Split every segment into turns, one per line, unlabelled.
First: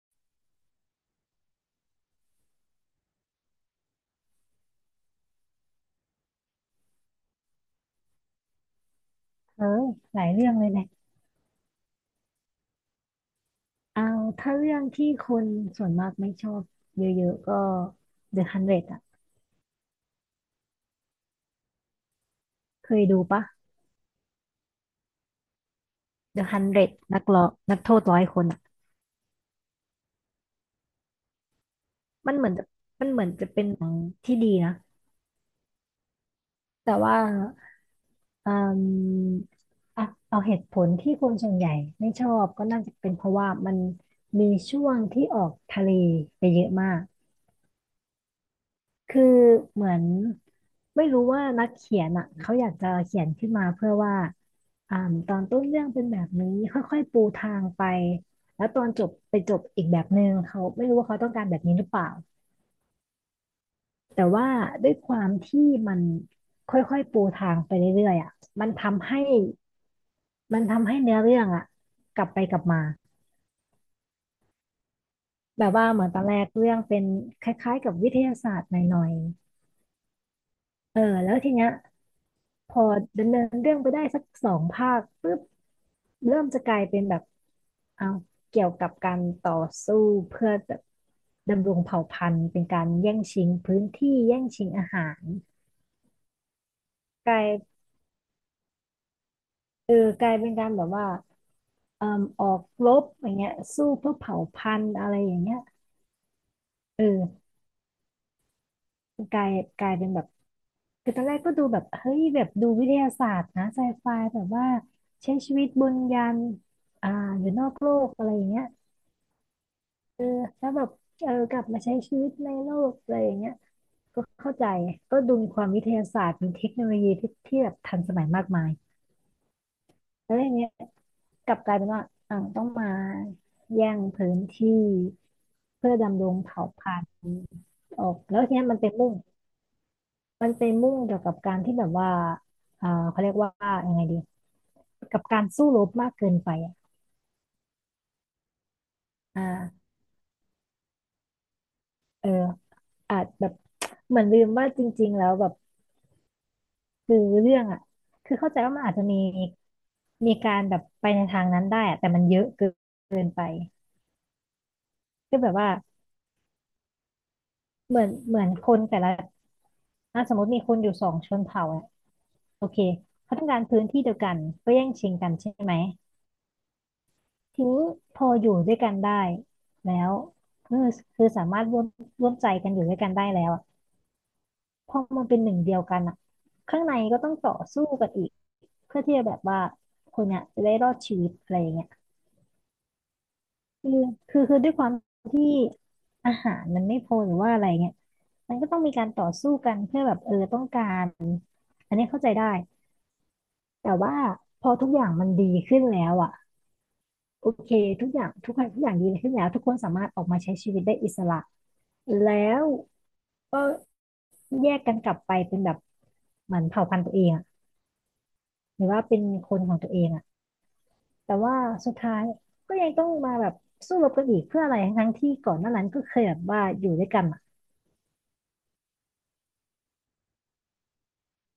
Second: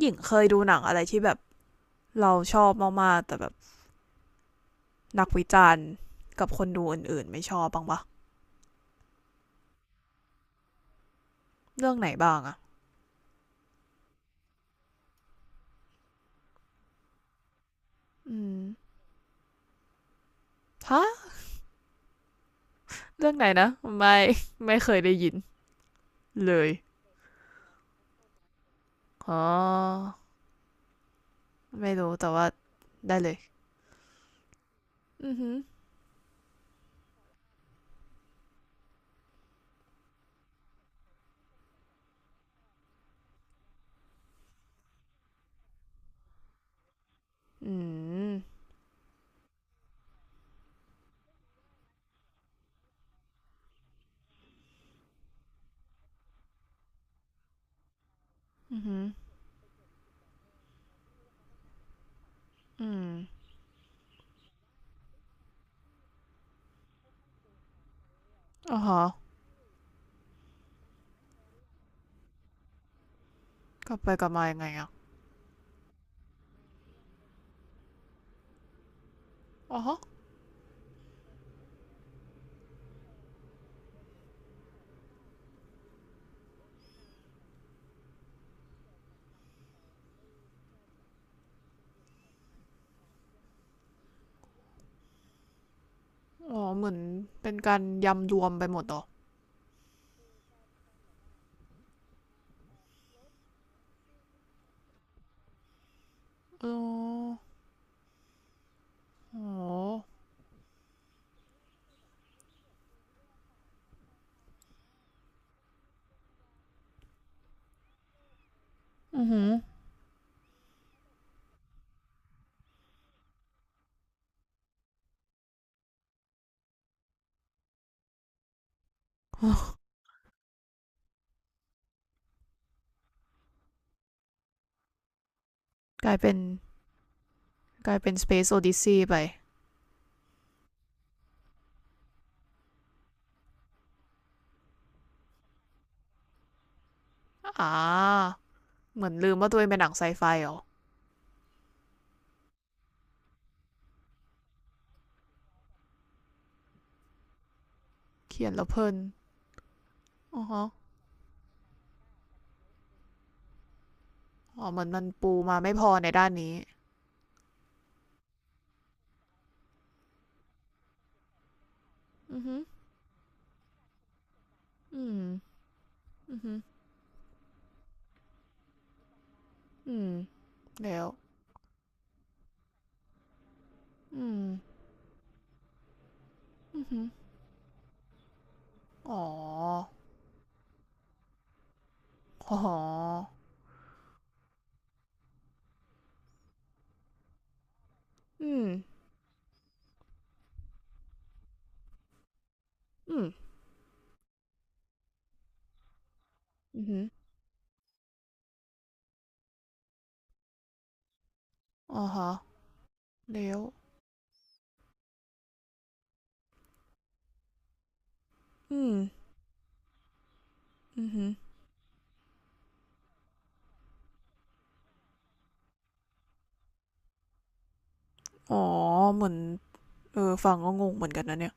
หญิงเคยดูหนังอะไรที่แบบเราชอบมากๆแต่แบบนักวิจารณ์กับคนดูอื่นๆไม่ชอบบ้างปะ
เออหลายเรื่องเลยแหละ
เรื่องไหนบ้างอะ
เอาถ้าเรื่องที่คนส่วนมากไม่ชอบเยอะๆก็
อื
The
ม
100อ่ะ
ฮะ
เคยดู
เรื่อง
ปะ
ไหนนะไม่ไม่เคยได้ยิน
The
เลย
100นเดรดนักร้อนักโทษร้อยคนอ่ะ
อ๋อไม่รู้แต่
มันเห
ว่า
มือนจะมัน
ได้
เหมือ
เล
น
ย
จะเป็นหนังที่ดีนะ
อือหือ
แต่ว่าอืมอ่ะเอาเหตุผลที่คนส่วนใหญ่ไม่ชอบก็น่าจะเป็นเพราะว่ามันมีช่วงที่ออกทะเลไปเยอะมาก
อืม
คือเหมือนไม่รู้ว่านักเขียนอ่ะเขาอยากจะเขียนขึ้นมาเพื่อว่าอ่าตอนต้นเรื่องเป็นแบบนี้ค่อยๆปูทางไปแล้วต
อื
อ
อ
น
หื
จ
อ
บไปจบอีกแบบหนึ่งเขาไม่รู้ว่าเขาต้องการแบบนี้หรือเปล่า
อืม
แต่ว่าด้วยความที่มันค่อยๆปูทางไปเรื่อยๆอ่ะมัน
อ๋อฮะ
ทำให้มันทำให้เนื้อเรื่องอ่ะกลับไปกลับมา
กลับไปกลับมายังไงอะ
แบบว่าเหมือนตอนแรกเรื่องเป็นคล้ายๆกับวิทยาศาสตร์หน่อย
อ๋อ
ๆเออแล้วทีเนี้ย พอดำเนินเรื่องไปได้สักสองภาคปุ๊บเริ่มจะกลายเป็นแบบเอาวเกี่ยวกับการต่อสู้เพื่อแบบดำรงเผ่าพันธุ์เป็นการแย่งชิงพื้นที่แย่งชิงอาหาร
อ๋อเหมือน
กลา
เป็นกา
ย
รยำรวมไปหมดหรอ
เออกลายเป็นการแบบว่าเอ่มออกรบอย่างเงี้ยสู้เพื่อเผ่าพันธุ์อะไรอย่างเงี้ย
อ๋
เ
อ
ออก
อ๋
ลา
อ
ยกลายเป็นแบบคือตอนแรกก็ดูแบบเฮ้ยแบบดูวิทยาศาสตร์นะไซไฟแบบว่าใช้ชีวิตบนยานอ่าอยู่นอกโลกอะไรอย่างเงี้ย
อือหือ
เออแล้วแบบเออกลับมาใช้ชีวิตในโลกอะไรอย่างเงี้ยก็เข้าใจก็ดูมีความวิทยาศาสตร์มีเทคโนโลยีที่แบบทันสมัยมากมายแล้วอย่างเงี้ยกลับกลายเป็นว่าอ่าวต้องมาแย่งพื้นที่เพื่อ
กลาย
ดำร
เป็
ง
น
เผ่าพันธุ์
กลาย
อ
เป็
อ
น
กแล้ว
Space
ทีเนี้ยมันไป
Odyssey
มุ่ง
ไป
มันไปมุ่งเกี่ยวกับการที่แบบว่าเขาเรียกว่ายังไงดีกับการสู้รบมากเกินไปอ่ะ
อ่าเหมือนลืม
อ
ว่าตัวเองเป็นหนั
่า
งไซไฟเหรอ
เอออาจแบบ เหมือนลืมว่าจริงๆแล้วแบบ คือเรื่องอ่ะคือ
เขีย
เข้า
น
ใจ
แล้ว
ว่า
เพ
มัน
ลิ
อาจ
น
จะมี
อ๋อ
การ
ฮะ
แบบไปในทางนั้นได้อะแต่มันเยอะเกินไป
อ๋อเหมือนมันปู
ก็แบบ
มา
ว่า
ไม่พอในด้านนี้
เหมือนคนแต่ละอ่ะสมมติมีคนอยู่สองชนเผ่าอ่ะ
อือฮึ
โอเคเขาต้องการพื้นที่เดียวกันก็แย่ง
อื
ชิง
ม
กันใช่ไหม
อือฮึ
ทีนี้พออยู่ด้วยกันได้
อื
แล้
ม
วคือ
แล้ว
คือสามารถร่วมใจกันอยู่ด้วยกันได้แล้วอะ
อืม
พอมันเป็นหนึ่งเดียวกันอ่ะข้า
อื
ง
อ
ใน
ฮึ
ก็ต้องต่อสู้กันอีกเพื่อที่
อ๋อ
จะแบบว่าคนเนี้ยจะได้รอดชีวิตอะไรอย่างเงี้ย
อ๋อ
คือคือด้วยความที่อาหารมันไม่พอหรือว่าอะไรเงี้ย
อื
มันก็
ม
ต้องมีการต่อสู้กันเพื่อแบบเออต้องการอันนี้เข้าใจได้
อืม
แต่ว่าพอทุกอย่างมันดีขึ้นแล้วอ่ะ
อือฮึ
โอเคทุกอย่างทุกอย่างทุกอย่างดีขึ้นแล้วทุกคนสามารถออกมาใช้ชีวิตได้อิสระ
อ๋อฮะ
แล้ว
แล้
ก็
ว
แยกกันกลับไปเป็นแบบเหมือนเผ่าพันธุ์ตัวเองอะห
อื
รือ
ม
ว่าเป็นคนของตัวเองอะ
อือฮึ
แต่ว่าสุดท้ายก็ยังต้องมาแบบสู้รบกันอีกเพื่ออะไรทั้งที่ก่อนหน้านั้นก็เคยแบบว่าอยู่ด้วยกัน
อ๋อเหมือนเออฟังก็งงเหมือนกันนะเนี่ย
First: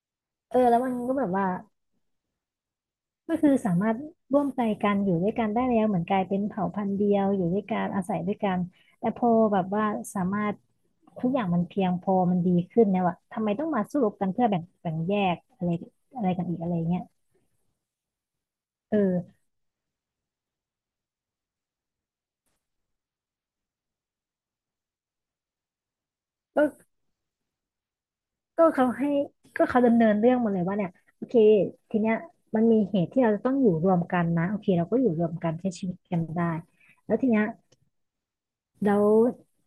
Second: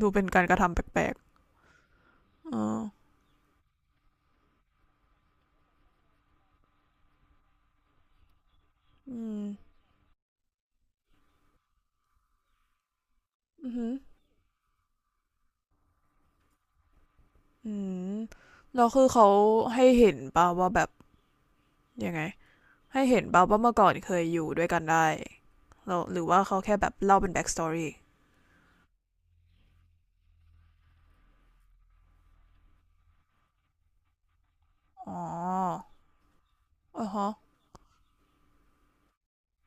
ดูเป็นการก
เออ
ระทำ
แล้
แ
วมัน
ปล
ก็
ก
แบบว่า
ๆเออ
ก็คือสามารถร่วมใจกันอยู่ด้วยกันได้แล้วเหมือนกลายเป็นเผ่าพันธุ์เดียวอยู่ด้วยกันอาศัยด้วยกันแต่
อื
พอ
ม
แบบว่าสามารถทุกอย่างมันเพียงพอมันดีขึ้นแล้วอะทำไมต้อ
อื
ง
อ
มา
ฮึ
สู้รบกันเพื่อแบ่งแยกอะไรอะไรกันอีกอะไรเงี้ย
อืมแล้วคือเขา
เออ
ให้เห็นป่ะว่าแบบ ยังไงให้เห็นเปล่างว่าเมื่อก่อนเคยอยู่ด้วยกันได้แล้วหรือว่าเขา
ก็
แค่แบบเล่าเป็นแบ็กสตอรี่
ก็เขาให้ก็เขาดำเนินเรื่องมาเลยว่าเนี่ยโอเคทีเนี้ยมันมีเหตุที่เราจะต้องอยู่รวมกันนะโอเคเราก็อยู่
อ๋อ
รวมกันใช้ชีวิตกันได้
อ๋อ
แล้วที
ฮะ
เนี้ย แล้ว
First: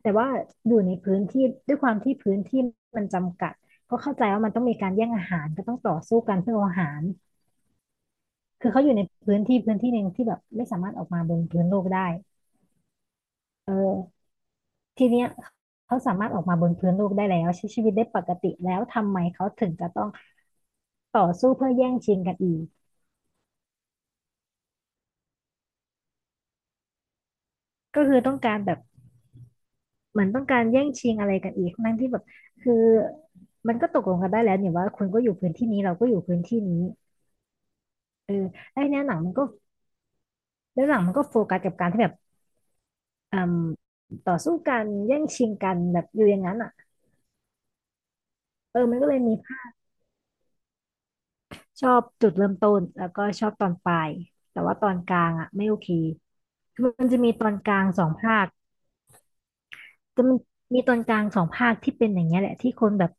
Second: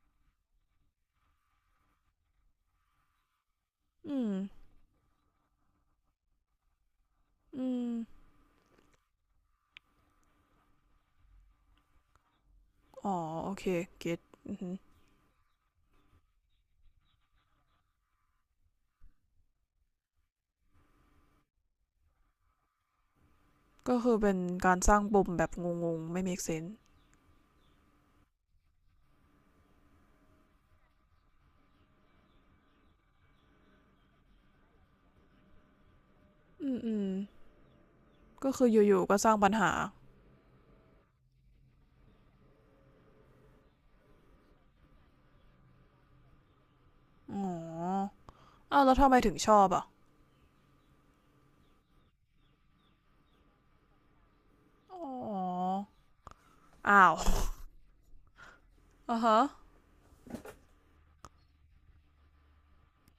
แต่ว่าอยู่ในพื้นที่ด้วยความที่พื้นที่มันจำกัดก็เข้า
อื
ใจ
ม
ว่ามันต้องมีการแย่งอาหารก็ต้องต่อสู้กันเพื่อเอาอาหาร
อืม
คือเขาอยู่ในพื้นที่หนึ่งที่แบบไม่สามารถออกมาบนพื้นโลกได้
อ๋อโอเค
เ
เก็
ออ
ต
ทีเนี้ยเขาสามารถออกมาบนพื้นโลกได้แล้วใช้ชีวิตได้ปกติแล้วทำไมเขาถึงจะต้องต่อสู้เพื่อแย่งชิงกันอีก
ก็คือเป็นการสร้างปมแบบงงๆไม่ make sense
ก็คือต้องการแบบเหมือนต้องการแย่งชิงอะไรกันอีกทั้งที่แบบคือมันก็ตกลงกันได้แล้วเนี่ยว่าคุณก็อยู่พื้นที่นี้เราก็อยู่พื้นที่
อืม
นี้
อืม
เออ
ก็คืออ
ไอ้เนี่
ยู่
ย
ๆ
หนั
ก็
ง
ส
มั
ร้า
น
ง
ก็
ปัญหา
แล้วหลังมันก็โฟกัสกับการที่แบบอืมต่อสู้กันแย่งชิงกันแบบอยู่อย่างนั้นอ่ะ
อ๋อ
เอ
อ้าว
อ
แล้
มั
ว
นก็
ทำ
เล
ไม
ย
ถึ
มี
งชอ
ภา
บ
ค
อ่ะ
ชอบจุดเริ่มต้นแล้วก็ชอบตอนปลายแต่ว่าตอ
อ๋
นกลางอ่ะไม่
อ
โอเคคือ
อ้า
มัน
ว
จะมีตอนกลางสองภาค
อ่ะฮะ
ก็มันมีตอนกลางสองภาคที่เป็นอย่างเงี้ยแหละที่คนแบบ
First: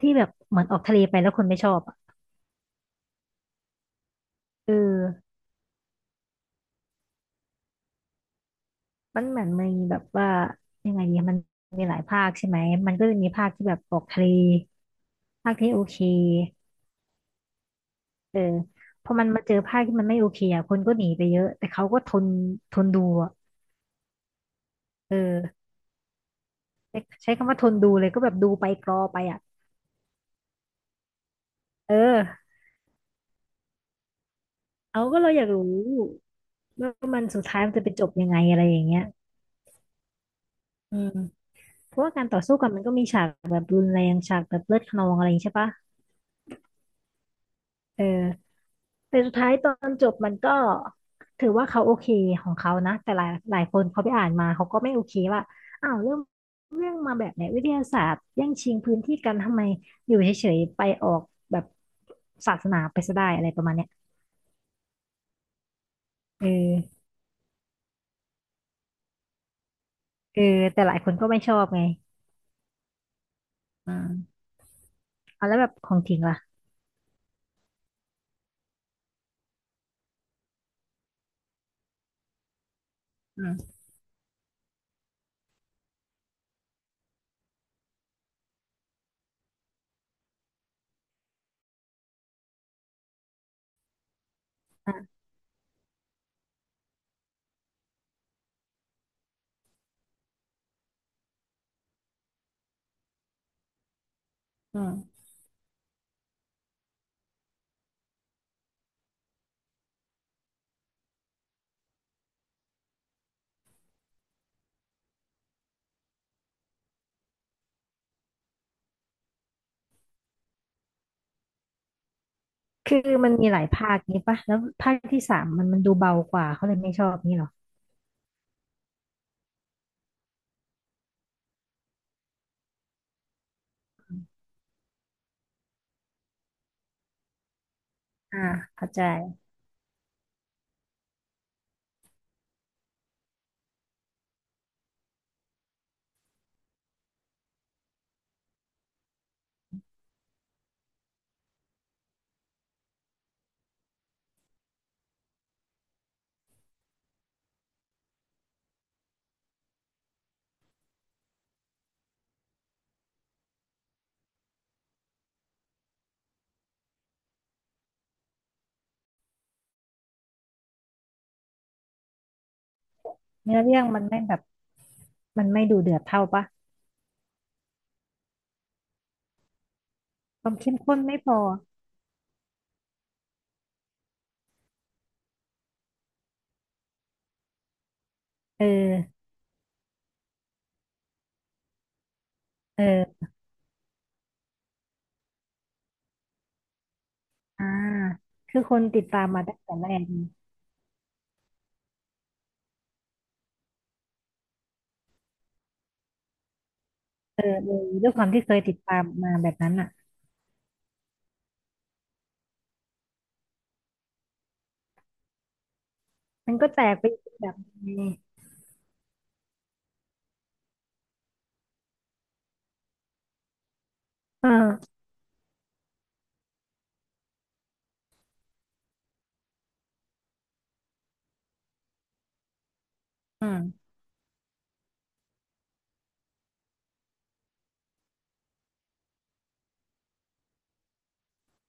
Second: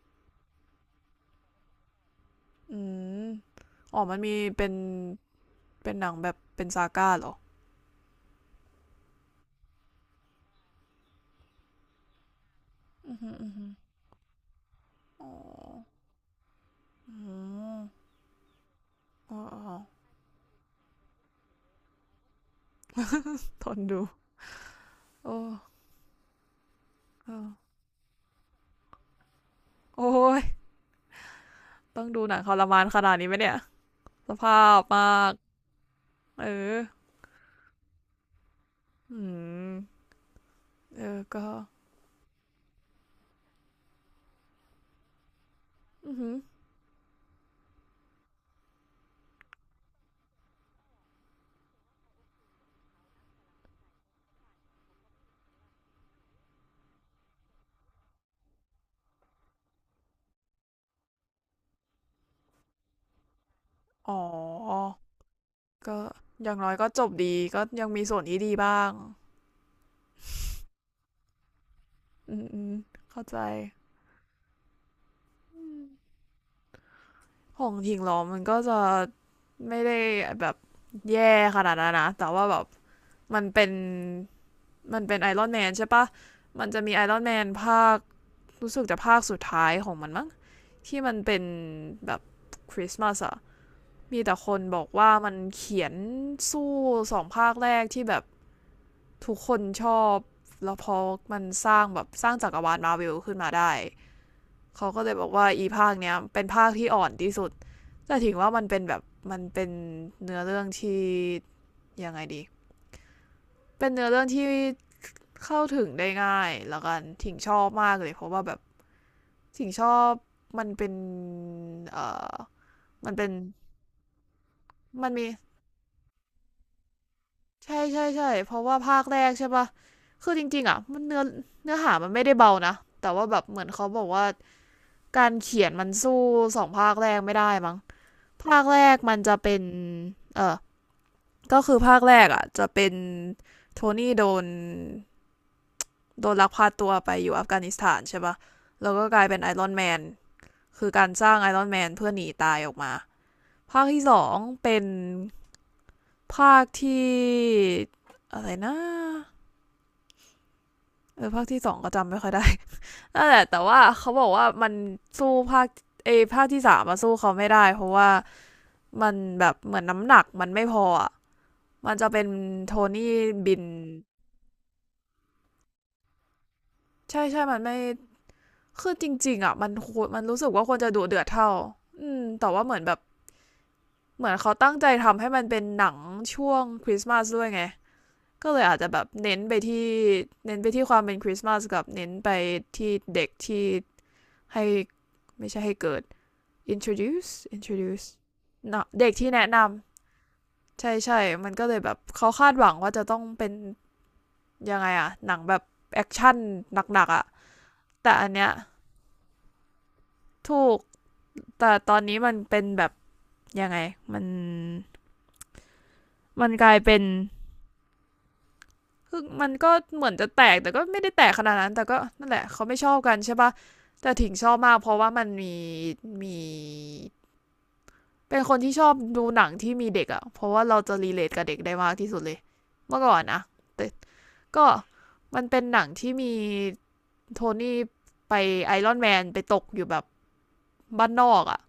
ที่แบบเหมือนออกทะเลไปแล้วคนไม่ชอบอ่ะ
อืมอ๋อมันมีเป็
เอ
น
อ
เป็นหนังแบบเป็นซาก้าเหรอ
มันเหมือนมีแบบว่ายังไงดีมันมีหลายภาคใช่ไหมมันก็
อื
จะมี
ม
ภา
อื
คที่
ม
แบบออกทะเล
อ๋อ
ภาคที่โอเค
อืม
เออพอมัน
อ๋อ
มาเจอภาพที่มันไม่โอเคอ่ะคนก็หนีไปเยอะแต่เขาก็ทนทนดูอ่ะ
ทนดู
เอ
โอ้
อใช้คำว่าทนดูเลยก็แบบดูไปกรอไปอ่ะ
โอ้ย
เอ
ต้องดูหนังท
อ
รมานขนาดนี้ไหมเนี่ยสภาพมา
เอาก็เรา
ก
อยากรู้
เออ
ว่ามันสุดท้ายมันจะไปจบยังไงอะไรอย่างเงี้ย
อืม
อื
เอ
ม
อก็
เพราะว่าการต่อสู้กันมันก็มีฉากแบบรุนแรงฉากแบบเลือดคะนองอะไรอย่างงี้ใช่ปะ
อือหือ
เออ แต่สุดท้ายตอนจบมันก็ถือว่าเขาโอเคของเขานะแต่หลายคนเขาไปอ่านมาเขาก็ไม่โอเคว่าอ้าวเรื่องมาแบบไหนวิทยาศาสตร์แย่งชิงพื้นที่กันทำไมอยู่เฉยๆไปออกแบบศาสนาไปซะได้อะไรประมาณเนี้ย
อ๋อก็
เ
อย่างน้อยก็จ
ออ
บดีก็ยังมีส่วนที่ดีบ้าง
เออแต่หลายคนก็ไม่ชอบไง
อืมอืมเข้าใจ
อืมเอาแล้
อ
วแบบข
ม
องทิ้งล่ะ
ของทิ้งล้อมมันก็จะไม่ได้แบบแย่ขนาดนั้นนะแต่ว่าแบบมั
อื
น
ม
เป็นมันเป็นไอรอนแมนใช่ปะมันจะมีไอรอนแมนภาครู้สึกจะภาคสุดท้ายของมันมั้ง ที่มันเป็นแบบคริสต์มาสอะมีแต่คนบอกว่า
อ่ะ
มันเขียนสู้สองภาคแรกที่แบบทุกคนชอบ แล้วพอมันสร้างแบบสร้างจักรวาลมาร์เวิลขึ้นมาได้
อื
เขา
ม
ก็เลยบอกว่าอีภาคเนี้ยเป็นภาคที่อ่อนที่สุดแต่ถึงว่ามันเป็นแบบมันเป็นเนื้อเรื่องที่ยังไงดี เป็นเนื้อเรื่องที่เข้าถึงได้ง่ายแล้วกันถิงชอบมากเลยเพราะว่าแบบถิงชอบมันเป็นเอ่อ
คือ
มันเป็
มั
น
นมีหลายภาคนี้ปะแล้วภาค
มัน
ที่
มี
สามมันดูเบากว่าเขาเลยไม่ชอบนี่หรอ
ใช่ใช่ใช่เพราะว่าภาคแรกใช่ปะคือจริงๆอ่ะมันเนื้อเนื้อหามันไม่ได้เบานะแต่ว่าแบบเหมือนเขาบอกว่าการเขียนมันสู้สองภาคแรกไม่ได้มั้ง
อ่า
ภาคแร
เข้า
ก
ใจ
มันจะเป็นเออก็คือภาคแรกอ่ะจะเป็นโทนี่โดนลักพาตัวไปอยู่อัฟกานิสถานใช่ปะแล้วก็กลายเป็นไอรอนแมนคือการสร้างไอรอนแมนเพื่อหนีตายออกมาภาคที่สองเป็นภาคที่อะไรนะเออภาคที่สองก็จำไม่ค่อยได้ นั่นแหละแต่ว่าเขาบอกว่ามันสู้ภาคภาคที่สามมาสู้เขาไม่ได้เพราะว่ามันแบบเหมือนน้ำหนักมันไม่พออะมันจะเป็นโทนี่บิ
เนื้อ
น
เรื่องมันไม่แบบมันไม่ดูเดือดเท่าปะ
ใช่ใช่มันไม่คือจริงๆอ่ะมันรู้
ค
สึ
วา
ก
ม
ว่าค
เข้
ว
ม
รจะ
ข้น
ดุ
ไม่
เดือด
พอ
เท่าอืมแต่ว่าเหมือนแบบเหมือนเขาตั้งใจทำให้มันเป็นหนังช่วงคริสต์มาสด้วยไง ก็เล
เอ
ยอาจจะแบบ
อ
เน้นไปที่ความเป็นคริสต์มาสกับเน้นไปที่
เออ
เด็กที่ให้ไม่ใช่ให้เกิด introduce
อ่า
introduce
คือคน
เนาะ
ติด
เด็ก
ตาม
ที่
มา
แนะ
ตั้
น
งแต่แรกไง
ำใช่ใช่มันก็เลยแบบเขาคาดหวังว่าจะต้องเป็นยังไงอะหนังแบบแอคชั่นหนักๆอะ
เออเอยด้ว
แต่
ยค
อั
วาม
น
ที่
เนี้ย
เคยติดตามมาแบบนั้นอ่ะ
ถูกแต่ตอนนี้มันเป็นแบบยังไงมันมัน
มัน
ก
ก็
ลาย
แตก
เป็น
ไปอีกแบบนึงไง
คือมันก็เหมือนจะแตกแต่ก็ไม่ได้แตกขนาดนั้นแต่ก็นั่นแหละเขาไม่ชอบกันใช่ปะแต่ถิง
เ
ชอบมากเพ
ออ
ราะว่ามันมีมีเป็นคนที่ชอบดูหนังที่มีเด็กอะเพราะว่าเราจะรีเลทกับเด็กได้มากที่สุดเลยเมื่อก่อนนะ
อื
แต่
ม
ก็มันเป็นหนังที่มีโทนี่ไปไอรอนแมนไปตกอยู่แบบบ้านนอกอะ่ะ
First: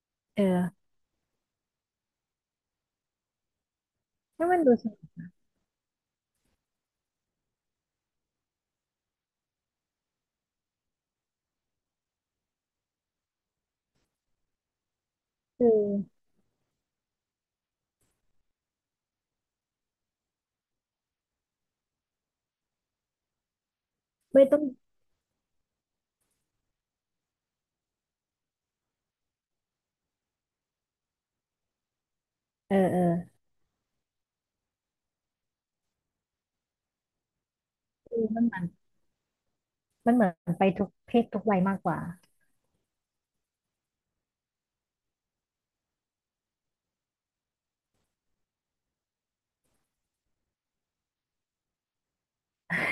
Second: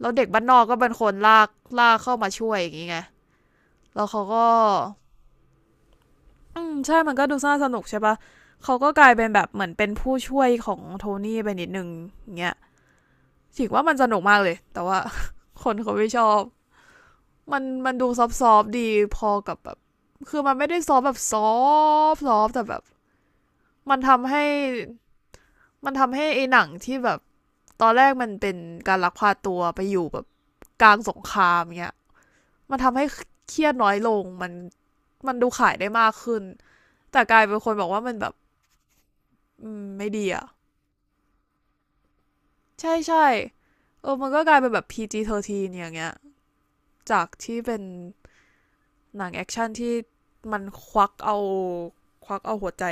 แล้วเด็ก
เอ
บ้านนอกก็
อ
เป็นคนลากลากเข้ามาช่วยอย่างงี้ไงแล้วเขา
ให้
ก็
มันดูสนุก
อืมใช่มันก็ดูน่าสนุกใช่ปะเขาก็กลายเป็นแบบเหมือนเป็นผู้ช่วยของโทนี่ไปนิดนึงอย่างเงี้ยถือว่ามันสนุกมากเลยแต่ว่า
คื
ค
อ
นเขาไม่ชอบมันมันดูซอฟๆดีพอกับแบบคือมันไม่ได้ซอฟแบบซอฟซอฟแต่แบบมันทำ
ไม่
ให้
ต้อง
มันทำให้ไอ้หนังที่แบบ ตอนแรกมันเป็นการลักพาตัวไปอยู่แบบกลางสงครามเงี้ย
เอ
มั
อ
นทำ
เออ
ให้เครียดน้อยลงมันมันดูขายได้มากขึ้นแต่กลายเป็นคนบอกว่ามัน
คือ
แบบ
มันเหมือน
ไม่
มันเห
ดี
มือ
อะ
นไปทุกเพศทุกวัยมากกว่า
ใช่ใช่เออมันก็กลายเป็นแบบ PG-13 อย่างเงี้ยจากที่เป็นหนังแอคชั่นที่มันควักเอาควักเอาหัวใจ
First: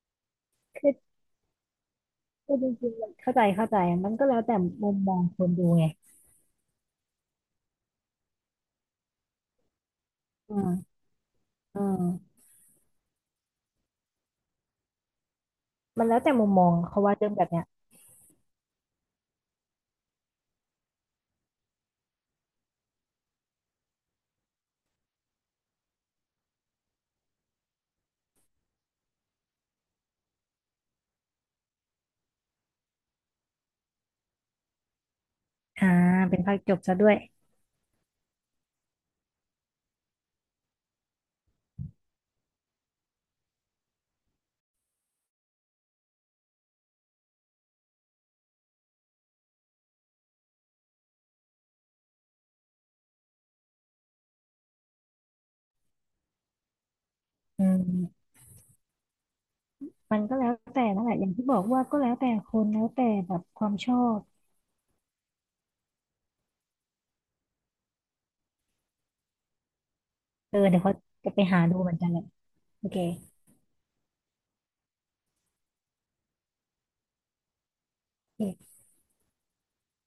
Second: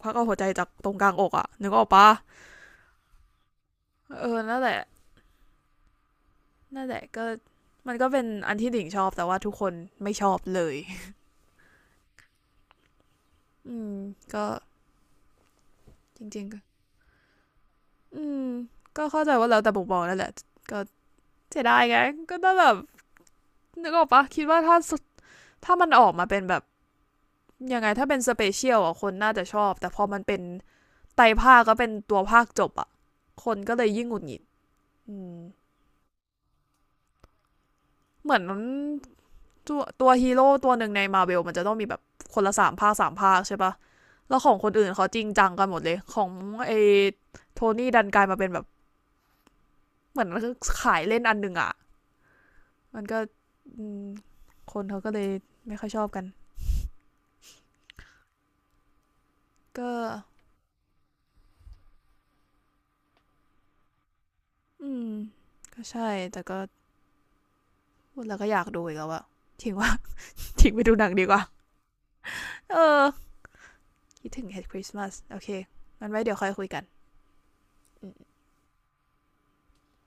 ควักเอาหัวใจจากต
คื
ร
อ
งกลางอกอะนึกออกปะ
คือจริงๆมันเข้าใจมันก็
เอ
แล้
อ
วแต่
นั่นแหละ
มุมมองคนดูไง
นั่นแหละก็มันก็เป็นอันที่ดิ่งชอบแต่ว่าทุกคนไม่ชอบ
อื
เลย
มอืม
อืมก็
มันแล้
จ
วแต่
ริ
มุ
ง
ม
ๆก็
มองเขาว่าเรื่องแบบเนี้ย
อืมก็เข้าใจว่าแล้วแต่บุกบอนั่นแหละก็เสียดายไงก็ต้องแบบนึกออกปะคิดว่าถ้าถ้ามันออกมาเป็นแบบยังไงถ้าเป็นสเปเชียลอ่ะคนน่าจะชอบแต่พอมันเป็นไตรภาคก็เป็นตัวภาคจบอ่ะคนก็เลยยิ่งหงุดหงิดอืม
อ่าเป็นภาคจบซะด้วย
เหมือนตัวฮีโร่ตัวหนึ่งในมาเ e ลมันจะต้องมีแบบคนละสามภาคสามภาคใช่ปะแล้วของคนอื่นเขาจริงจังกันหมดเลยของไอโทนี่ดันกลายมาเป็นแบบเหมือนขายเล่นอันหนึ่งอะ มันก็คนเขาก็เลยไม่ค่อยชอบกัน
อืม
ก็
มันก็แล้วแต่นั่นแหละอย่างที่บอกว่าก็แล้วแต่คนแล้วแต่แบบความชอบ
อืมก็ใช่แต่ก็พูดแล้วก็อยากดูอีกแล้วอะทิ้งว่า
เออ
ทิ้ง
เดี๋
ไป
ยว
ดู
เขา
หนังดี
จะ
ก
ไป
ว่า
หาดูเหมือนกันแหละ
เอ
โอเค
อคิดถึง Head Christmas โอเคมันไว้เดี๋ยวค่อยคุยกันอืม